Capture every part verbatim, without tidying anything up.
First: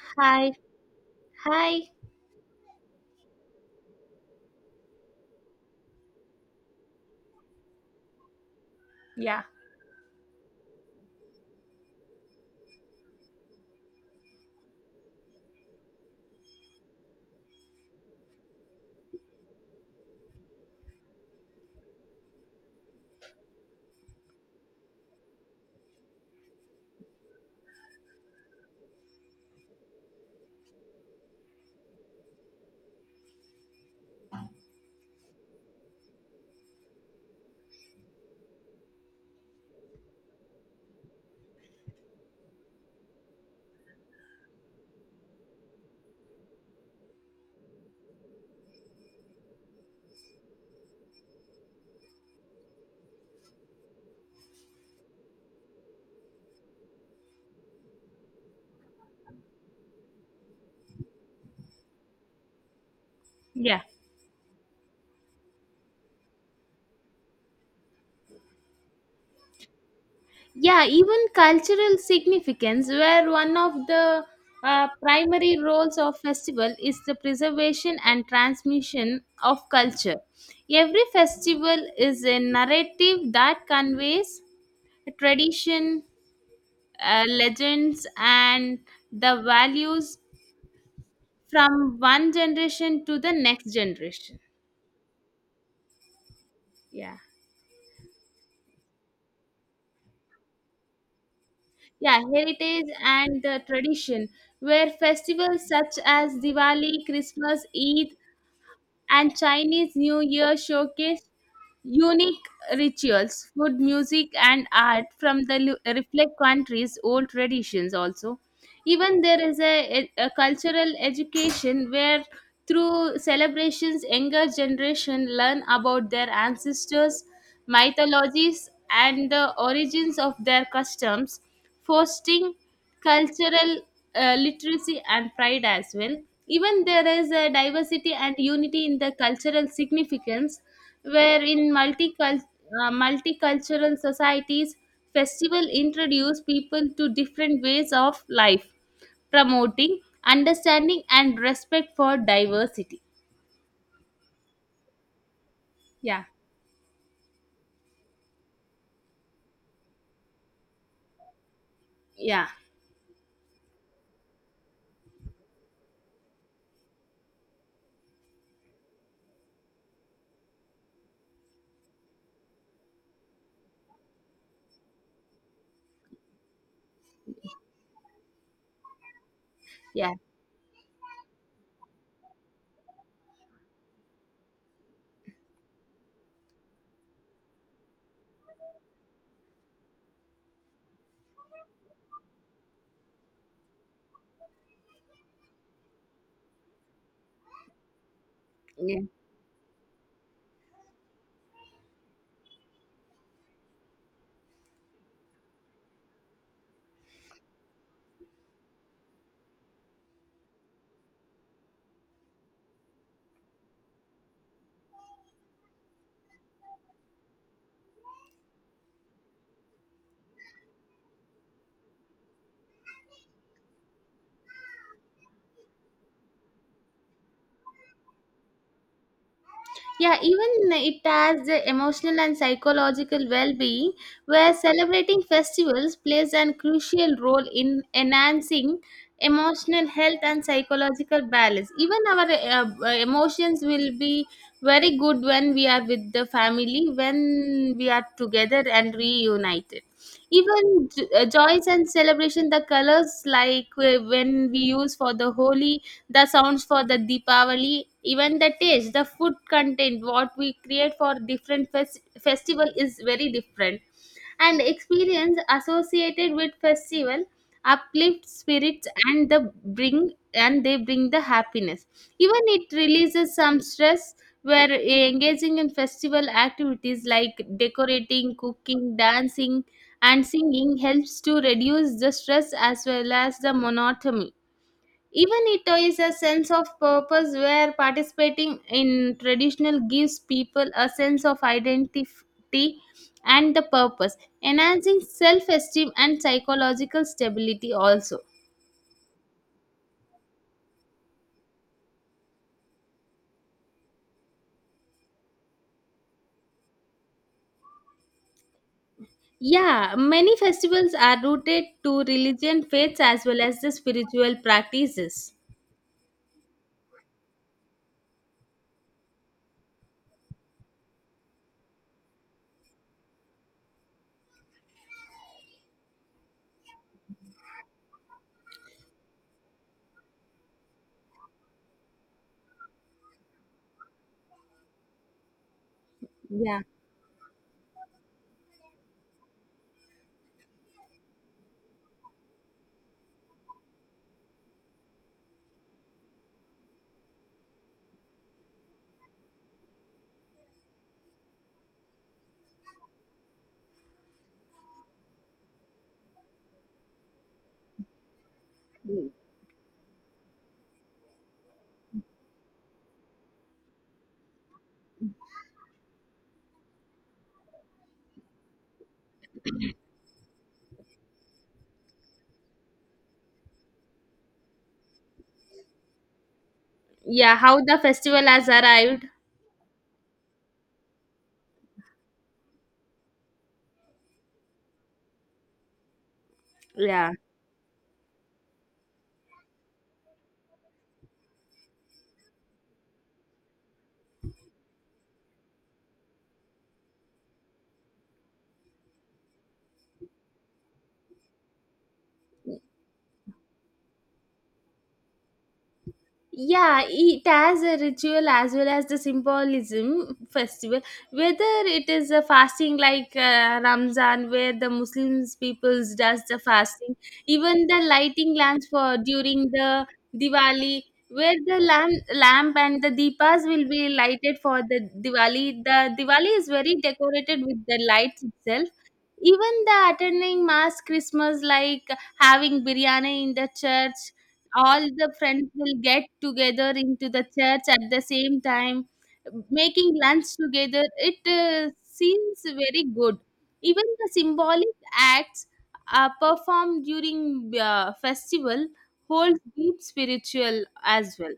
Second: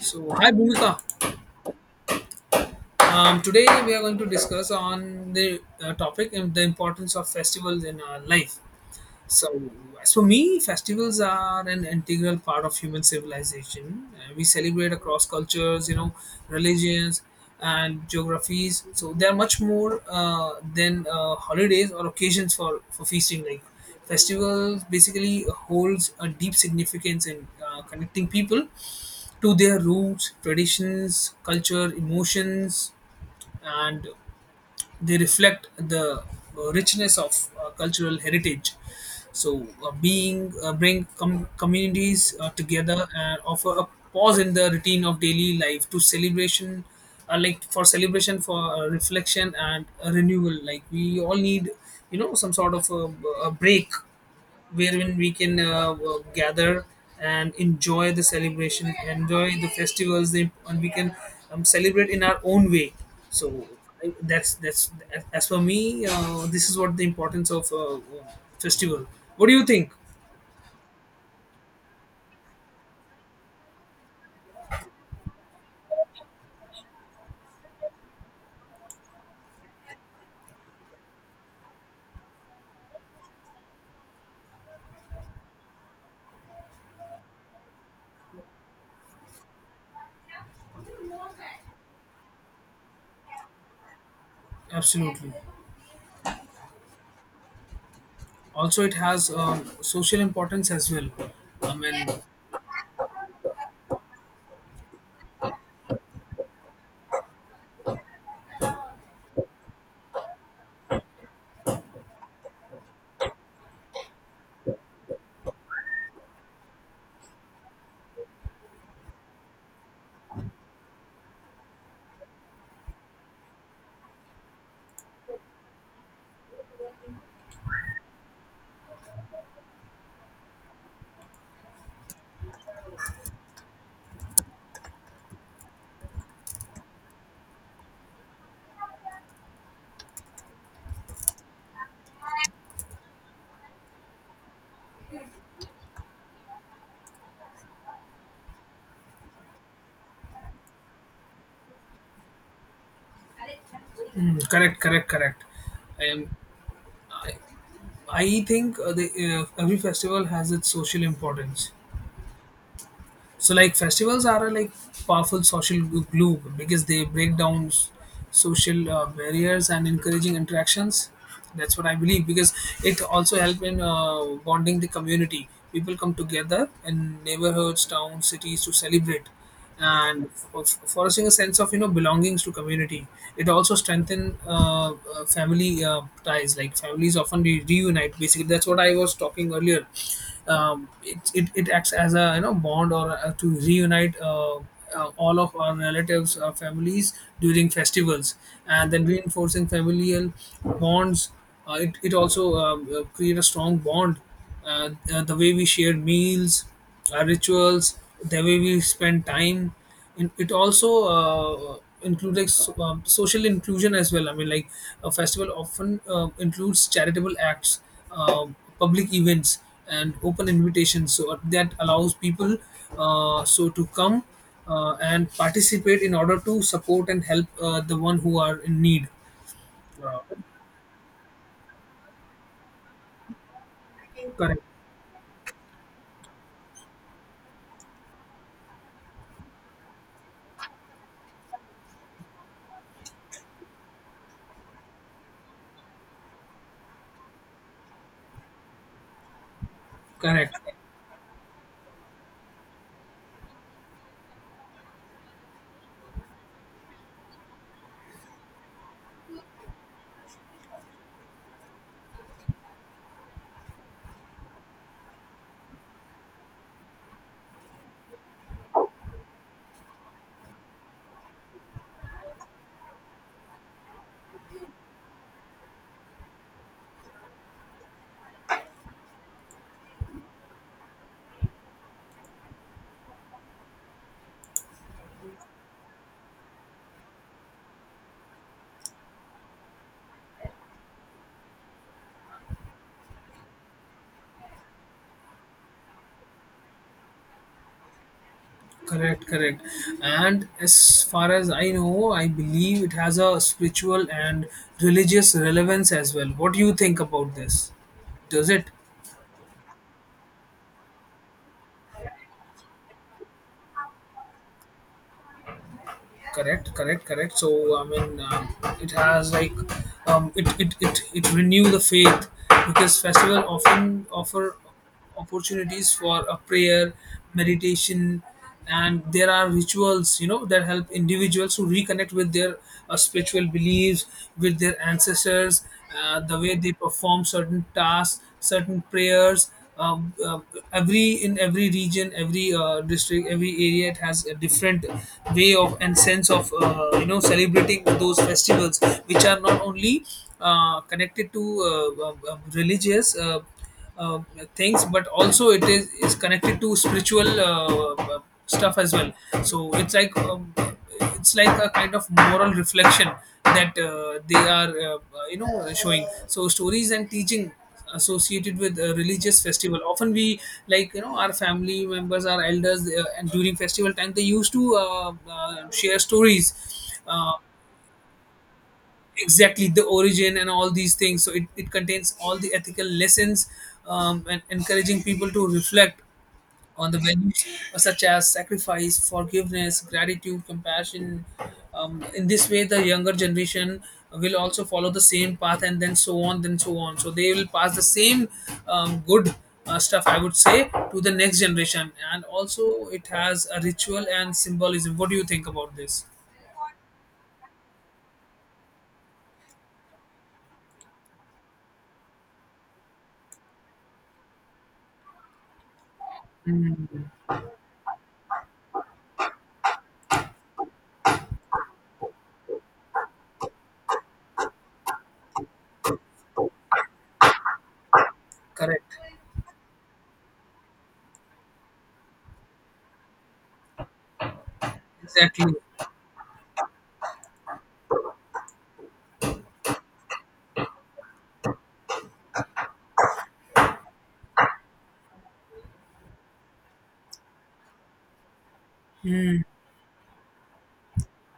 So, hi Hi, Bhumika. hi. Um, today we are going to discuss on the uh, topic um, the importance of festivals in our life. Yeah. So, as for me, festivals are an integral part of human civilization. Uh, we celebrate across cultures, you know, religions and geographies. So they are much more uh, than uh, holidays or occasions for for feasting. Like festivals, basically holds a deep significance in uh, connecting people to their roots, traditions, culture, emotions, and they reflect the uh, richness of uh, cultural heritage. So, uh, being uh, bring com- communities uh, together and offer a pause in the routine of daily life to celebration, uh, like for celebration, for uh, reflection and uh, renewal. Like we all need, you know, some sort of a, a break wherein we can uh, w- gather and enjoy the celebration, enjoy the festivals, the- and we can um, celebrate in our own way. So Yeah. I- that's that's as for me, uh, this is what the importance of uh, festival. What do you think? Yeah, even cultural significance, where one of the uh, primary roles of festival is the preservation and transmission of culture. Every festival is a narrative that conveys tradition, uh, legends, and the values from one generation to the next generation. Absolutely. Yeah. Also, it has um, social importance as well. I mean, Yeah, heritage and the tradition where festivals such as Diwali, Christmas, Eid and Chinese New Year showcase unique rituals, food, music, and art from the lu- reflect countries' old traditions. Also, even there is a, a cultural education where through celebrations, younger generation learn about their ancestors, mythologies, and the origins of their customs, fostering cultural uh, literacy and pride as well. Even there is a diversity and unity in the cultural significance where in multicul- uh, multicultural societies festival introduce people to different ways of life, promoting understanding and respect for diversity. mm, correct, correct, correct. I am. Yeah. I, I think uh, the, uh, every festival has its social importance. yeah So like festivals are a like powerful social glu- glue because they break down s- social uh, barriers and encouraging interactions. That's what I believe because it also help in uh, bonding the community. People come together in neighborhoods, towns, cities to celebrate yeah and f- fostering a sense of you know belongings to community. It also strengthen uh, uh, family uh, ties, like families often re- reunite, basically that's what I was talking earlier. um, it, it, it acts as a you know bond or uh, to reunite uh, uh, all of our relatives, our families during festivals, and yeah then reinforcing familial bonds. uh, it, it also um, uh, create a strong bond, uh, uh, the way we share meals, our rituals, the way we spend time. And it also uh, includes so, um, social inclusion as well. I mean, like a festival often uh, includes charitable acts, uh, public events, and open invitations. So uh, that allows people uh, so to come uh, and participate in order to support and help uh, the one who are in need. Uh, Yeah, even it has the emotional and psychological well-being, where correct, celebrating festivals plays an crucial role in enhancing emotional health and psychological balance. Even our uh, uh, emotions will be very good when we are with the family, when we are together and reunited. correct. Even j- uh, joys and celebration, the colors like uh, when we use for the Holi, the sounds for the Deepavali, even the taste, the food content, what we create for different fes- festival is very different. And experience associated with festival uplift spirits and the bring and they bring the happiness. Even it releases some stress where uh, engaging in festival activities like decorating, cooking, dancing, and singing helps to reduce the stress as well as the monotony. Even it is a sense of purpose where participating in traditional gives people a sense of identity and the purpose, enhancing self esteem and psychological stability also. Correct, correct. And as far as I know, I believe it has a spiritual and religious relevance as well. What do you think about this? Does it? Yeah, many festivals are rooted to religion, faiths, as well as the spiritual practices. Correct, correct, correct. So I mean, um, it has like, um, it, it it it renew the faith because festival often offer opportunities for a prayer, meditation, and there are rituals you know that help individuals to reconnect with their uh, spiritual beliefs, with their ancestors, uh, the way Yeah. they perform certain tasks, certain prayers. um, uh, every in every region, every uh, district, every area, it has a different way of and sense of uh, you know celebrating those festivals, which are not only uh, connected to uh, um, um, religious uh, uh, things, but also it is is connected to spiritual uh, uh, stuff as well. So it's like, um, it's like a kind of moral reflection that uh, they are uh, you know showing so stories and teaching associated with a religious festival. Often we like you know our family members, our elders, uh, and during festival time they used to uh, uh, share stories. uh, Yeah, how the festival has arrived. exactly, the origin and all these things. So it, it contains all the ethical lessons, um, and encouraging people to reflect on the Yeah. values such as sacrifice, forgiveness, gratitude, compassion. Um, in this way, the younger generation will also follow the same path, and then so on, then so on. So they will pass the same um, good uh, stuff, I would say, to the next generation. And also, it has a ritual and symbolism. What do you think about this? Yeah, it has a ritual as well as the symbolism festival, whether it is a fasting like uh, Ramzan, where the Muslims peoples does the fasting, even the lighting lamps for during the Diwali, where the lamp, lamp and the deepas will be lighted for the Diwali. The Diwali is very decorated with the lights itself. Correct. Even the attending mass Christmas, like having biryani in the church, all the friends Exactly. will get together into the church at the same time, making lunch together. It uh, seems very good. Even the symbolic acts uh, performed during uh, festival holds deep spiritual as well.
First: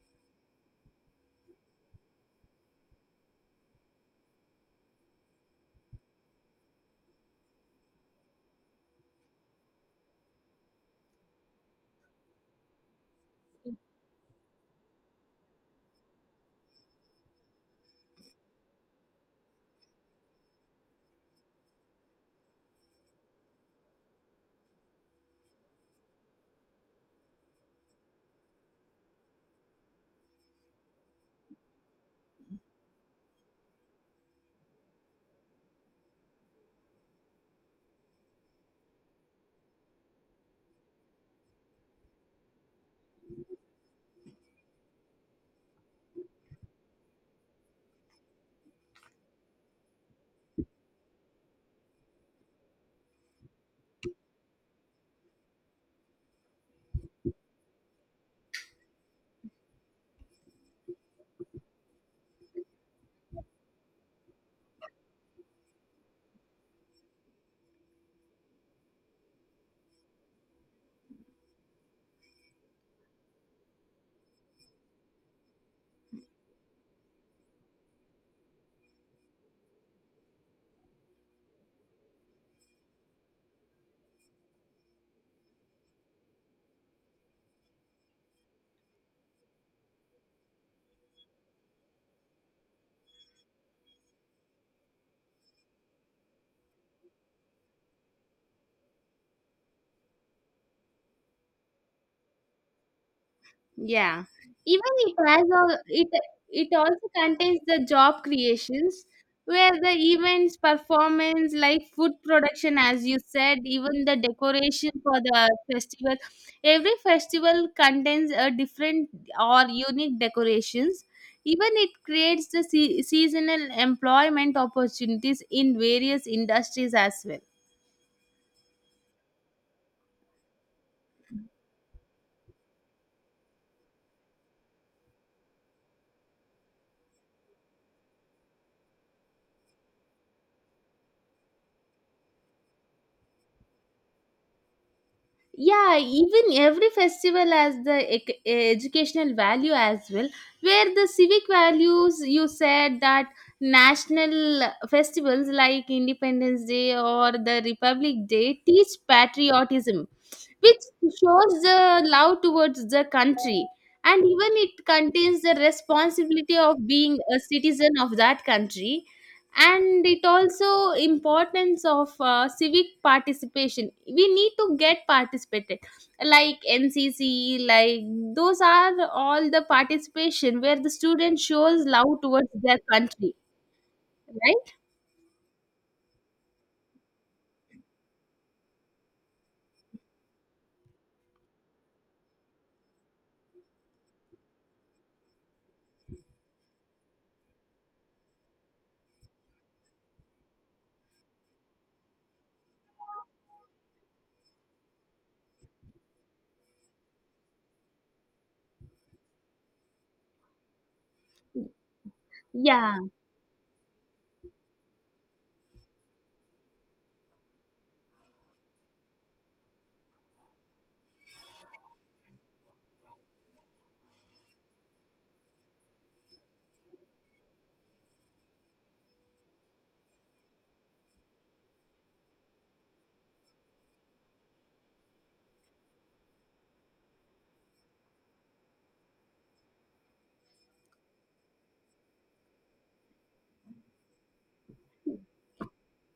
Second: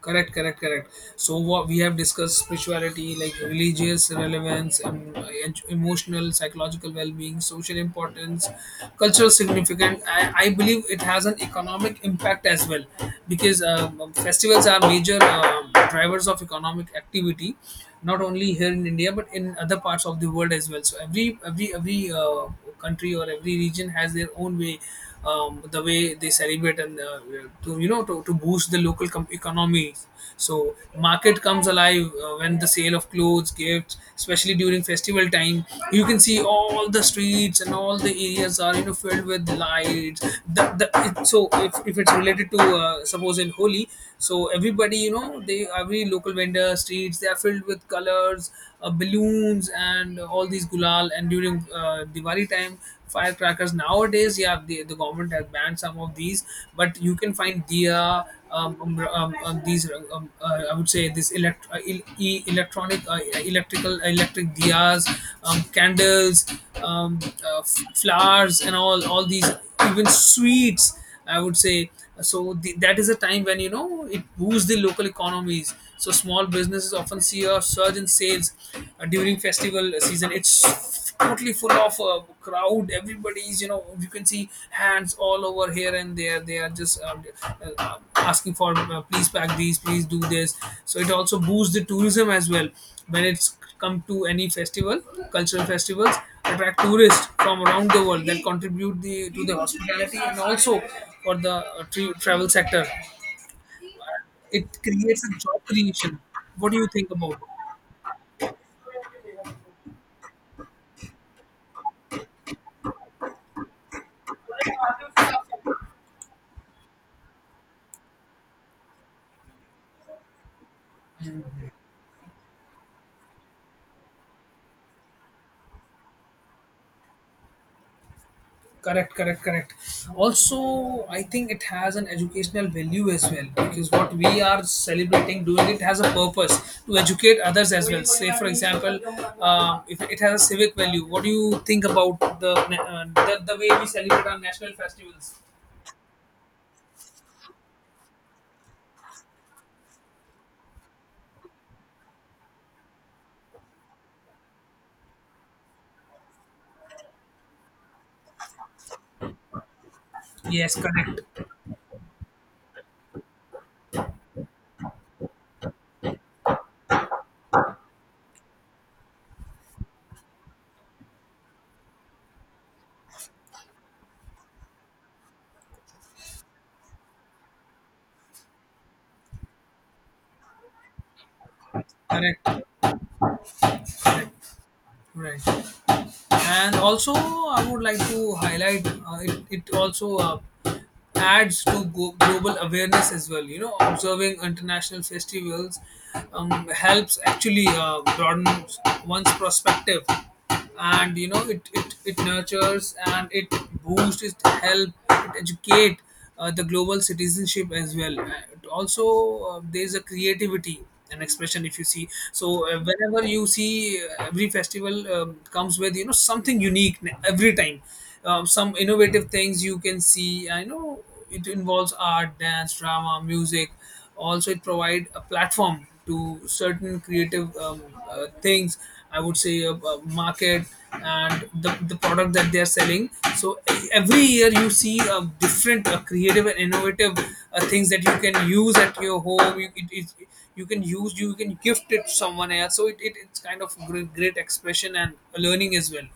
Correct, correct, correct. So what we have discussed: spirituality, like religious relevance, em- en- emotional, psychological well-being, social importance, cultural significance. I, I believe it has an economic impact as well, because um, festivals are major. Um, drivers of economic activity, not only here in India but in other parts of the world as well. So every every every uh, country or every region has their own way, um, the way they celebrate, and uh, to you know to, to boost the local com- economy. So market comes alive uh, when the sale of clothes, gifts, especially during festival time. You can see all the streets and all the areas are you know filled with lights. the, the, it, so if, if it's related to uh, suppose in Holi, so everybody everybody, you know, they, every local vendor streets, they are filled with colors, uh, balloons, and all these gulal. And during uh, Diwali time, firecrackers. Nowadays, yeah, the, the government has banned some of these, but you can find diya, um, um, um, um, these uh, um, uh, I would say this elect- uh, el- e- electronic, uh, electrical, electric diyas, um, candles, um, uh, f- flowers, and all all these, even sweets, I would say. So the, that is a time when you know it boosts the local economies. So small businesses often see a surge in sales uh, during festival season. It's totally full of uh, crowd. Everybody's you know you can see hands all over here and there. They are just uh, uh, asking for uh, please pack these, please do this. So it also boosts the tourism as well. When it's come to any festival, cultural festivals, attract tourists from around the world that contribute the to the hospitality and also for the uh, tra- travel sector. Yeah. It Even it creates a has job a, it creation. it What do you think also about it? contains the job creations, where the events, performance, like food production, as you said, even the decoration for the festival. Every festival contains a different or unique decorations. Even it creates the se- seasonal employment opportunities in various industries as well. Correct, correct, correct. Also, I think it has an educational value as well, because what we are celebrating doing, it has a purpose to educate others as well. Say, for example, uh, if it has a civic value, what do you think about the, uh, the the way we celebrate our national festivals? Yeah, even every festival has the ec- e, educational value as well, where the civic values you said that national festivals like Independence Day or the Republic Day teach patriotism, Yes, which correct, shows the love towards the country, and even it contains the responsibility of being a citizen of that country. And it also importance of uh, civic participation. We need to get participated like N C C, like those are all the participation where the student shows love towards correct, their country, correct, right? right. And also, I would like to highlight uh, it, it also uh, adds to go- global awareness as well. You know, observing international festivals um, helps actually uh, broaden one's perspective, and you know, it, it, it nurtures and it boosts, it help, it educate uh, the global citizenship as well. Uh, also, uh, there's a creativity and expression if you see. So uh, yeah whenever you see uh, every festival um, comes with you know something unique n- every time, um, some innovative things you can see. I know it involves art, dance, drama, music. Also it provide a platform to certain creative um, uh, things, I would say, uh, uh, market and the, the product that they are selling. So e- every year you see uh, different uh, creative and innovative uh, things that you can use at your home. you, it, it, you can use, you can gift it to someone else. So it, it, it's kind of great, great expression and learning as well.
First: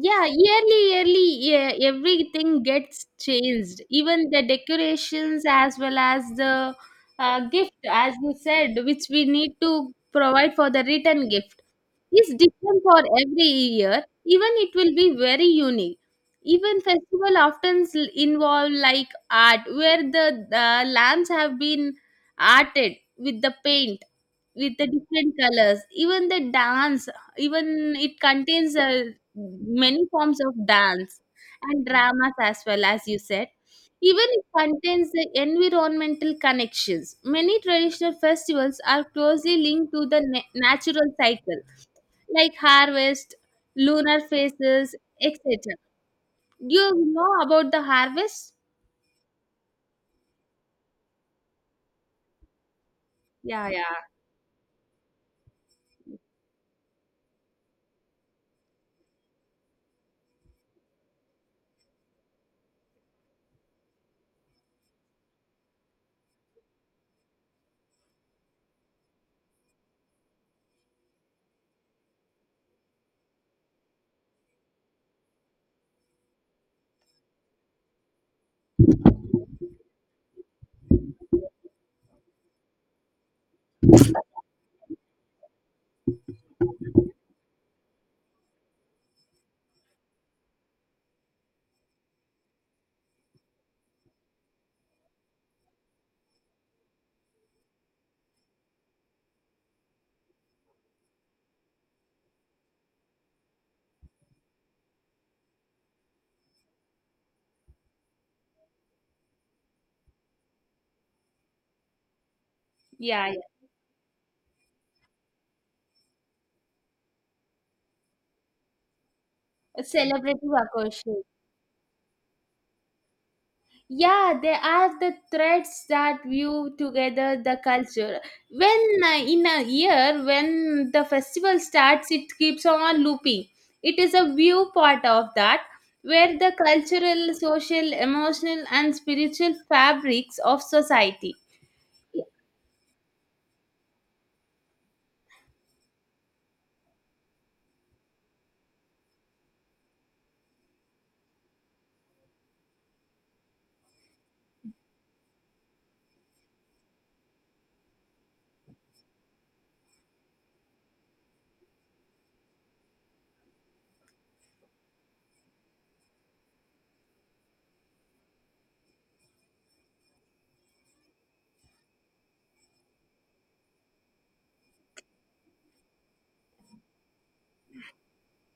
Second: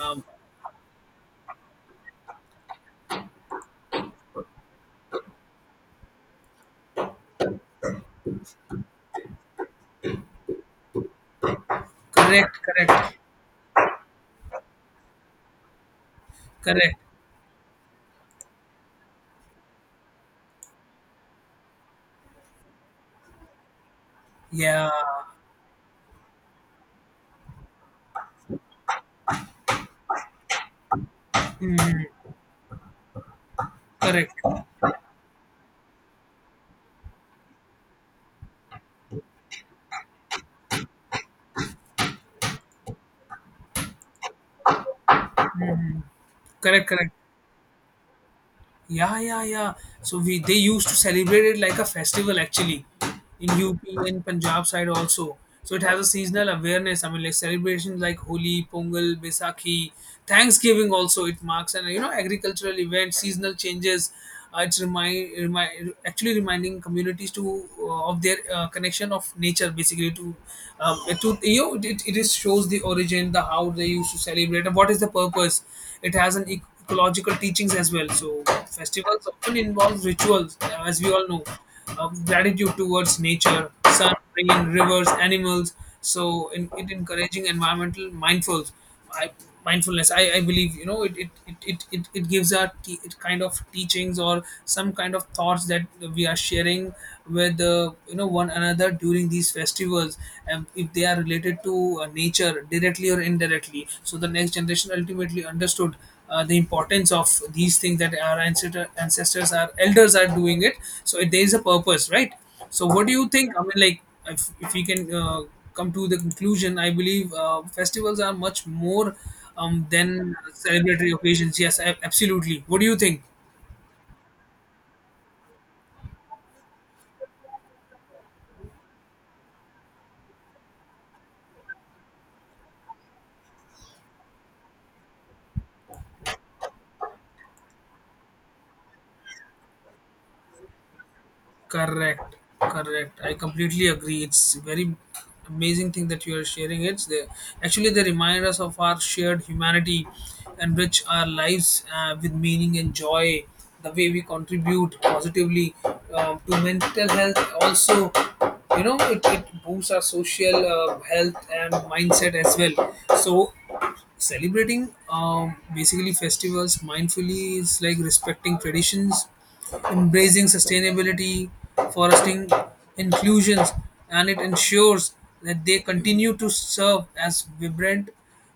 um, yearly yearly yeah, everything gets changed, even the decorations as well as the uh, gift, as you said, which we need to provide for the return gift is correct, different for correct, every year. Even it will be very unique. Even correct. festival often s- involve like art, where the, the lamps have been arted with the paint, with the Yeah, different colors. Even the dance, even it contains uh, many forms of dance and dramas as well, as you said. Even correct, it contains the environmental connections. Many traditional festivals are closely linked to the na- natural cycle, like harvest, lunar phases, etc. correct, You correct. know about the harvest? Yeah, yeah, yeah. So we they used to celebrate it like a festival actually, in yeah yeah U P and Punjab side also. So it has a seasonal awareness. I mean, like celebrations like Holi, Pongal, Baisakhi, Thanksgiving also. It marks and you know agricultural events, seasonal changes. Uh, it's remind, remind, actually reminding communities to uh, of their uh, connection of nature basically to um, to you know, it, it is shows the origin, the how they used to celebrate and what is the purpose. It has an e- ecological teachings as well. So festivals often involve rituals, uh, as we all know, of gratitude towards nature, sun, rain, rivers, animals. So in, it encouraging environmental mindful, I, mindfulness. I, I believe you know it it, it, it, it it gives our te- it kind of teachings or some kind of thoughts that we are sharing with uh, you know one another during these festivals, and if they are related to uh, nature directly or indirectly, so the next generation ultimately understood uh, the importance of these things that our ancestor, ancestors, our elders are doing it. So it, there is a purpose, right? So what do yeah you yeah think? I mean, like if, if we can uh, come to the conclusion, I believe uh, festivals are much more A um, than celebrative celebratory occasion. occasions. Yes, ab- absolutely. What do you think? Yeah, they are the threads that view together the culture. When uh, in a year, when the festival starts, it keeps on looping. It is a view part of that, where the cultural, social, emotional, and spiritual fabrics of society. Correct, correct. I completely agree. It's very amazing thing that you are sharing. It's they actually they remind us of our shared humanity, and enrich our lives uh, with meaning and joy. The way we contribute positively um, to mental health, also, you know, it, it boosts our social uh, health and mindset as well. So celebrating um, basically festivals mindfully is like respecting traditions, embracing sustainability, fostering inclusions, and it ensures that they continue to serve as vibrant,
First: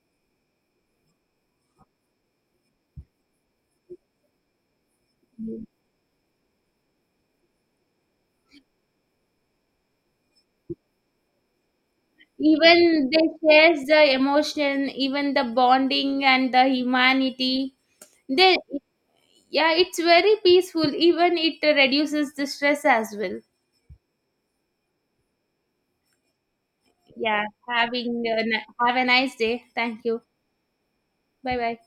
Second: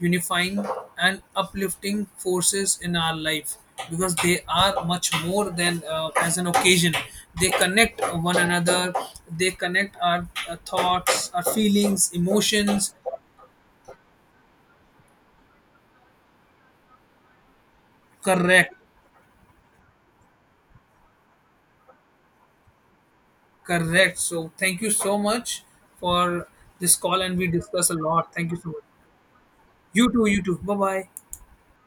unifying, and uplifting forces in our life, because they are much more than uh, as an occasion. They connect one another, they connect our uh, thoughts, our feelings, emotions. Even they shares the emotion, even the bonding and the humanity. They, Correct. yeah, it's very peaceful. Even it reduces the stress as well. Correct. So thank you so much for this call, and Yeah, we discuss a having lot. a, Thank you ni- so much. have a nice day. Thank You you. too, you too. Bye bye. Bye bye.